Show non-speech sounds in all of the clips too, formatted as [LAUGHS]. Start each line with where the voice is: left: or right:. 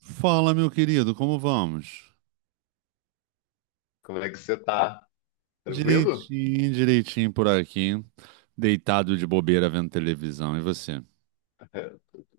right: Fala, meu querido, como vamos?
left: Como é que você tá? Tranquilo?
right: Direitinho, direitinho por aqui, deitado de bobeira vendo televisão. E você?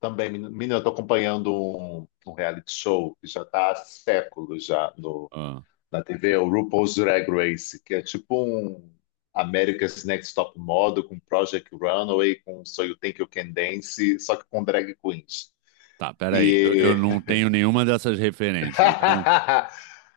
left: Também, menina, eu tô acompanhando um reality show que já tá há séculos já no,
right: Ah,
left: na TV, é o RuPaul's Drag Race, que é tipo um America's Next Top Model com Project Runway, com So You Think You Can Dance, só que com drag queens.
right: tá, peraí, eu não tenho nenhuma dessas referências. Então,
left: [LAUGHS]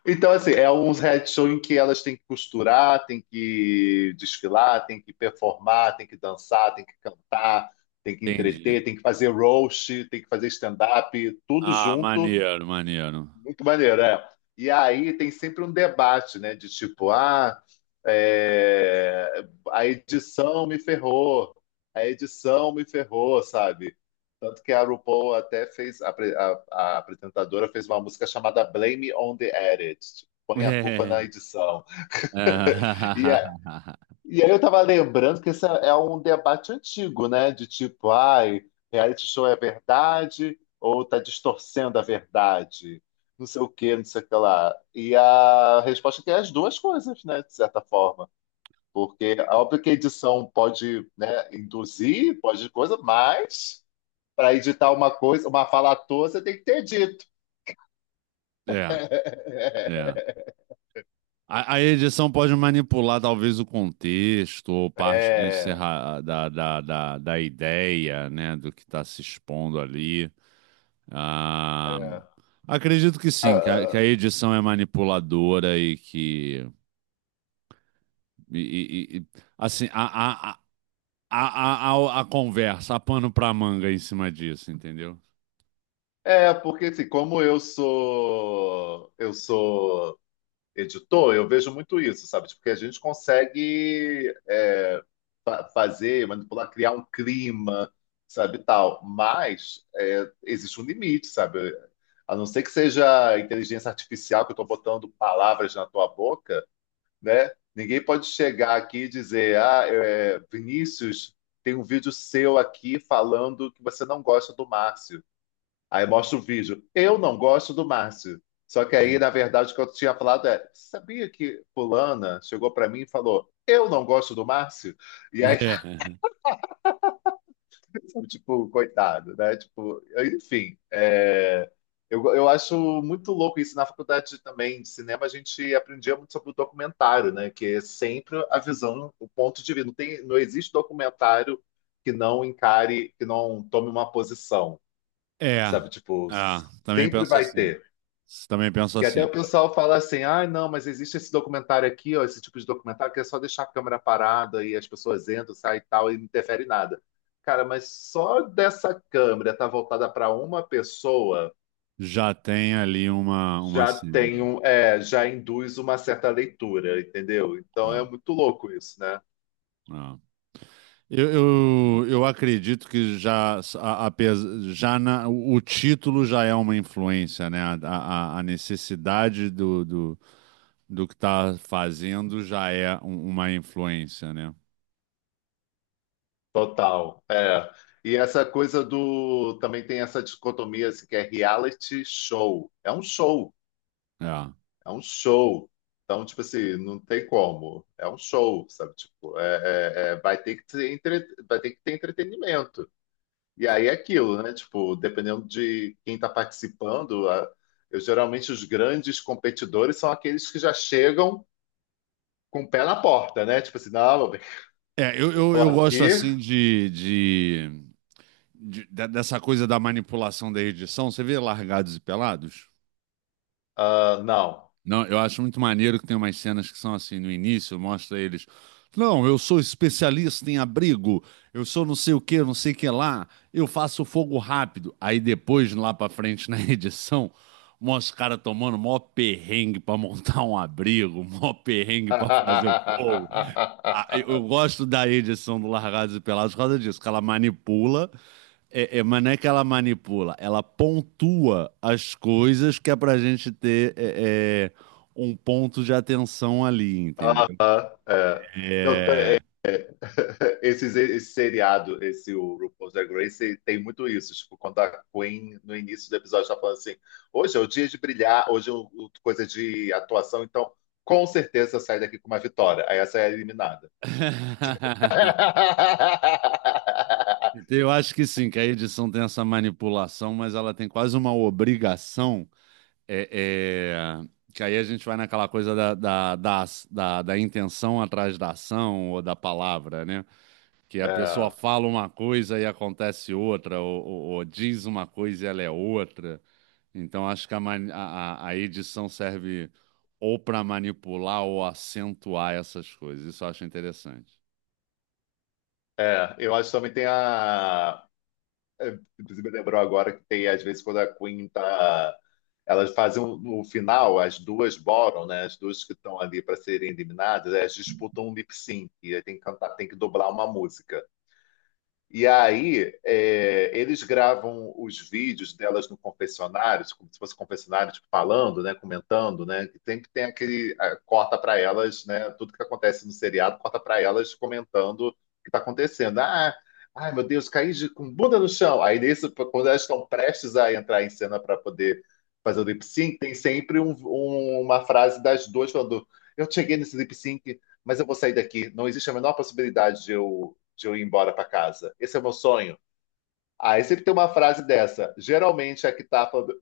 left: Então, assim, é uns reality show em que elas têm que costurar, têm que desfilar, têm que performar, têm que dançar, têm que cantar, têm que
right: entendi.
left: entreter, têm que fazer roast, têm que fazer stand-up, tudo
right: Ah,
left: junto
right: maneiro, maneiro.
left: muito maneiro, é. E aí tem sempre um debate, né? De tipo, ah, é, a edição me ferrou, a edição me ferrou, sabe? Tanto que a RuPaul até fez, a apresentadora fez uma música chamada Blame on the Edit, tipo, põe a culpa
right: É,
left: na edição.
right: é,
left: E
right: [LAUGHS]
left: e aí eu tava lembrando que esse é um debate antigo, né? De tipo, ai, reality show é verdade ou tá distorcendo a verdade? Não sei o que, não sei o que lá. E a resposta é que é as duas coisas, né? De certa forma. Porque é óbvio que a edição pode, né, induzir, pode coisa, mas para editar uma coisa, uma fala à toa, você tem que ter dito.
right: é. É.
left: [LAUGHS]
right: A edição pode manipular talvez o contexto ou parte
left: É,
right: da ideia, né, do que está se expondo ali. Ah,
left: é.
right: acredito que
left: Ah,
right: sim, que
left: ah,
right: a edição é manipuladora e que. e- e- e- assim, a, a conversa, a pano pra manga em cima disso, entendeu?
left: é, porque assim, como eu sou editor, eu vejo muito isso, sabe? Porque a gente consegue é, fazer, manipular, criar um clima, sabe, tal. Mas é, existe um limite, sabe? A não ser que seja inteligência artificial que eu estou botando palavras na tua boca, né? Ninguém pode chegar aqui e dizer, ah, é, Vinícius, tem um vídeo seu aqui falando que você não gosta do Márcio. Aí mostra o vídeo. Eu não gosto do Márcio. Só que aí, na verdade, o que eu tinha falado é: sabia que fulana chegou pra mim e falou, eu não gosto do Márcio? E aí,
right: É.
left: [LAUGHS] tipo, coitado, né? Tipo, enfim, é, eu acho muito louco isso. Na faculdade também de cinema, a gente aprendia muito sobre o documentário, né? Que é sempre a visão, o ponto de vista. Não existe documentário que não encare, que não tome uma posição,
right: É.
left: sabe? Tipo,
right: Ah, também
left: sempre
right: penso
left: vai
right: assim.
left: ter.
right: Também penso
left: Que até
right: assim.
left: o pessoal fala assim, ah, não, mas existe esse documentário aqui, ó, esse tipo de documentário que é só deixar a câmera parada e as pessoas entram, saem e tal, e não interfere em nada. Cara, mas só dessa câmera estar voltada para uma pessoa
right: Já tem ali uma
left: já tem
right: sigla.
left: um, é, já induz uma certa leitura, entendeu? Então é
right: Ah,
left: muito louco isso, né?
right: ah. Eu, eu acredito que já, o título já é uma influência, né? A necessidade do que está fazendo já é uma influência, né?
left: Total. É. E essa coisa do. Também tem essa dicotomia assim, que é reality show. É um show.
right: É,
left: É um show. Então, tipo assim, não tem como. É um show, sabe? Tipo, vai ter que ter vai ter que ter entretenimento. E aí é aquilo, né? Tipo, dependendo de quem está participando, eu geralmente os grandes competidores são aqueles que já chegam com o pé na porta, né? Tipo assim, não, meu bem,
right: é, eu,
left: eu
right: eu,
left: tô
right: eu gosto
left: aqui,
right: assim dessa coisa da manipulação da edição. Você vê Largados e Pelados?
left: ah, não.
right: Não, eu acho muito maneiro que tem umas cenas que são assim, no início, mostra eles. Não, eu sou especialista em abrigo, eu sou não sei o que, não sei o que lá, eu faço fogo rápido. Aí depois, lá pra frente [LAUGHS] na edição, mostra os caras tomando mó perrengue pra montar um abrigo, mó perrengue pra fazer o fogo eu
left: [LAUGHS]
right: gosto da edição do Largados e Pelados por causa disso, que ela manipula, é, é, mas não é que ela manipula, ela pontua as coisas que é pra gente ter um ponto de atenção ali,
left: Ah,
right: entendeu?
left: é. Não, é,
right: É.
left: [LAUGHS] esse seriado, esse o RuPaul's Drag Race, tem muito isso. Tipo, quando a Queen, no início do episódio, tá falando assim: hoje é o dia de brilhar, hoje é coisa de atuação, então com certeza eu saio daqui com uma vitória. Aí essa é eliminada.
right: [LAUGHS] Então,
left: [LAUGHS]
right: eu acho que sim, que a edição tem essa manipulação, mas ela tem quase uma obrigação. é, é, que aí a gente vai naquela coisa da intenção atrás da ação ou da palavra, né? Que a pessoa
left: É,
right: fala uma coisa e acontece outra, ou diz uma coisa e ela é outra. Então, acho que a edição serve ou para manipular ou acentuar essas coisas. Isso eu acho interessante.
left: é, eu acho que também tem a. É, inclusive, me lembrou agora que tem, às vezes, quando a Queen tá elas fazem no final, as duas bottom, né? As duas que estão ali para serem eliminadas, elas disputam um lip sync e tem que cantar, tem que dobrar uma música. E aí, é, eles gravam os vídeos delas no confessionário, como se fosse confessionário, tipo, falando, né, comentando, né, que tem aquele ah, corta para elas, né, tudo que acontece no seriado, corta para elas comentando o que está acontecendo. Ah, ai meu Deus, caí de, com bunda no chão. Aí nesse, quando elas estão prestes a entrar em cena para poder fazer o lip sync, tem sempre uma frase das duas falando: "Eu cheguei nesse lip sync, mas eu vou sair daqui. Não existe a menor possibilidade de eu ir embora para casa. Esse é o meu sonho." Aí ah, sempre tem uma frase dessa. Geralmente é a que tá falando: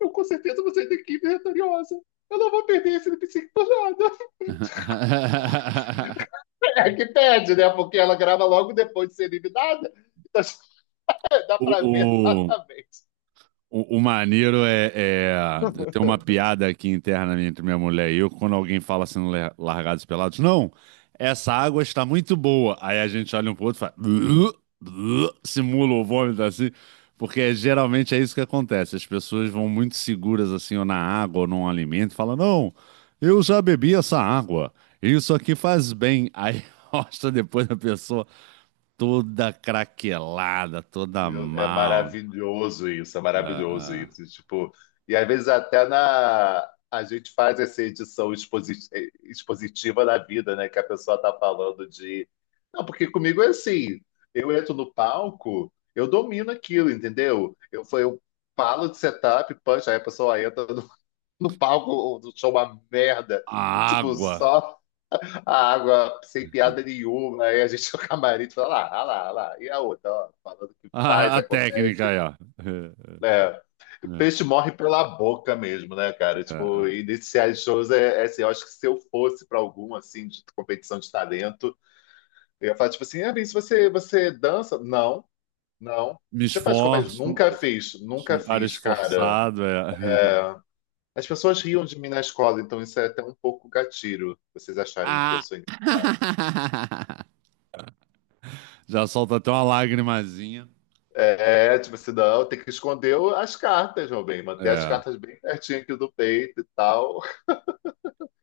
left: eu com certeza vou sair daqui vitoriosa. Eu não vou perder esse lip sync por nada. [LAUGHS]
right: [LAUGHS]
left: É a que pede, né? Porque ela grava logo depois de ser eliminada. Então [LAUGHS] dá para ver
right: O,
left: exatamente.
right: o maneiro é, tem uma piada aqui interna entre minha mulher e eu, quando alguém fala assim, no Largados e Pelados, não, essa água está muito boa. Aí a gente olha um pro outro e fala, "Blu, blu", simula o vômito assim, porque é- geralmente é isso que acontece. As pessoas vão muito seguras assim, ou na água, ou num alimento, e falam, não, eu já bebi essa água, isso aqui faz bem. Aí [LAUGHS] mostra depois a pessoa toda craquelada, toda
left: Meu, é
right: mal.
left: maravilhoso isso, é
right: Ah,
left: maravilhoso
right: ah.
left: isso. E, tipo, e às vezes até na a gente faz essa edição expositiva da vida, né? Que a pessoa tá falando de. Não, porque comigo é assim, eu entro no palco, eu domino aquilo, entendeu? Eu, eu falo de setup, punch, aí a pessoa entra no palco, o show é uma merda.
right: A
left: Tipo,
right: água.
left: só a água sem piada
right: [LAUGHS]
left: nenhuma, aí a gente [LAUGHS] no camarim fala, lá, ah lá, ah lá. E a outra, ó, falando que
right: A,
left: faz,
right: a técnica
left: acontece.
right: aí, ó.
left: É,
right: É, é,
left: peixe morre pela boca mesmo, né, cara?
right: é.
left: Tipo,
right: É.
left: iniciar shows é, é assim, eu acho que se eu fosse pra algum, assim, de competição de talento, eu ia falar, tipo assim, ah, Vinícius, você dança? Não, não.
right: Me
left: Você faz comédia?
right: esforço,
left: Nunca
right: eu
left: fiz,
right: sou
left: nunca
right: um cara
left: fiz, cara.
right: esforçado. É.
left: As pessoas riam de mim na escola, então isso é até um pouco gatilho, vocês acharem que eu
right: Ah.
left: sou engraçado.
right: [LAUGHS] Já solta até uma lagrimazinha.
left: É, tipo assim, não, tem que esconder as cartas, meu bem, manter as
right: É,
left: cartas bem pertinho aqui do peito e tal.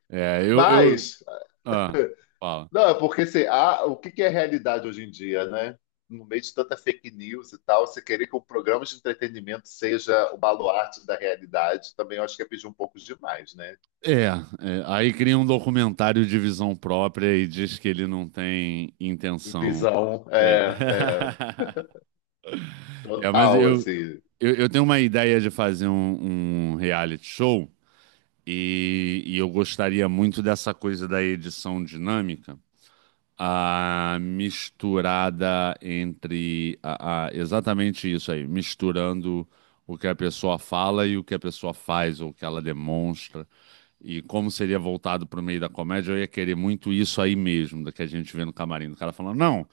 right: é,
left: Mas,
right: ah, fala.
left: não, é porque assim, o que que é realidade hoje em dia, né? No meio de tanta fake news e tal, você querer que o programa de entretenimento seja o baluarte da realidade, também eu acho que é pedir um pouco demais, né?
right: É, é, aí cria um documentário de visão própria e diz que ele não tem intenção.
left: Visão,
right: É.
left: é, é,
right: [LAUGHS] É, mas
left: total,
right: eu,
left: assim,
right: eu, eu tenho uma ideia de fazer um reality show e eu gostaria muito dessa coisa da edição dinâmica. A misturada entre. Exatamente isso aí, misturando o que a pessoa fala e o que a pessoa faz, ou o que ela demonstra. E como seria voltado para o meio da comédia, eu ia querer muito isso aí mesmo, da que a gente vê no camarim. O cara falando, não,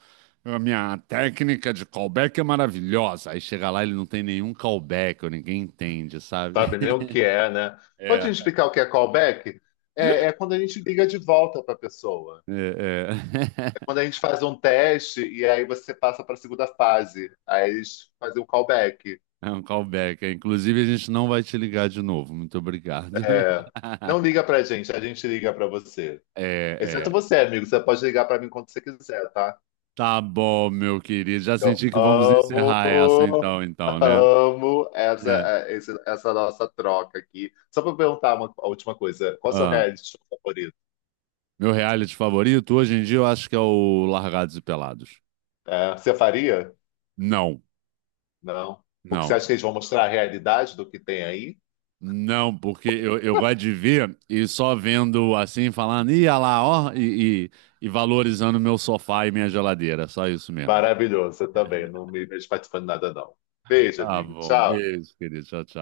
right: a minha técnica de callback é maravilhosa. Aí chega lá, ele não tem nenhum callback, ou ninguém entende, sabe?
left: sabe nem
right: [LAUGHS]
left: o que é, né? Pode
right: É,
left: me explicar o que é callback? É, é quando a gente liga de volta para a pessoa.
right: é, é.
left: Quando
right: [LAUGHS]
left: a gente faz um teste e aí você passa para a segunda fase, aí eles fazem o callback.
right: É um callback. É. Inclusive, a gente não vai te ligar de novo. Muito obrigado. [LAUGHS]
left: É, não liga para a gente liga para você. Exceto
right: É, é.
left: você, amigo, você pode ligar para mim quando você quiser, tá?
right: Tá bom, meu querido. Já
left: Eu
right: senti que vamos
left: amo,
right: encerrar essa então, né?
left: amo essa,
right: É.
left: é, essa nossa troca aqui. Só para perguntar uma, a última coisa, qual é o seu
right: Ah,
left: reality show favorito?
right: meu reality favorito hoje em dia eu acho que é o Largados e Pelados.
left: É, você faria?
right: Não,
left: Não. Porque você
right: não.
left: acha que eles vão mostrar a realidade do que tem aí?
right: Não, porque eu gosto de ver e só vendo assim, falando, ia lá, ó, e valorizando meu sofá e minha geladeira. Só isso mesmo.
left: Maravilhoso, eu também. Não me vejo participando de nada, não. Beijo,
right: Tá
left: amigo.
right: bom,
left: Tchau.
right: beijo, querido. Tchau, tchau.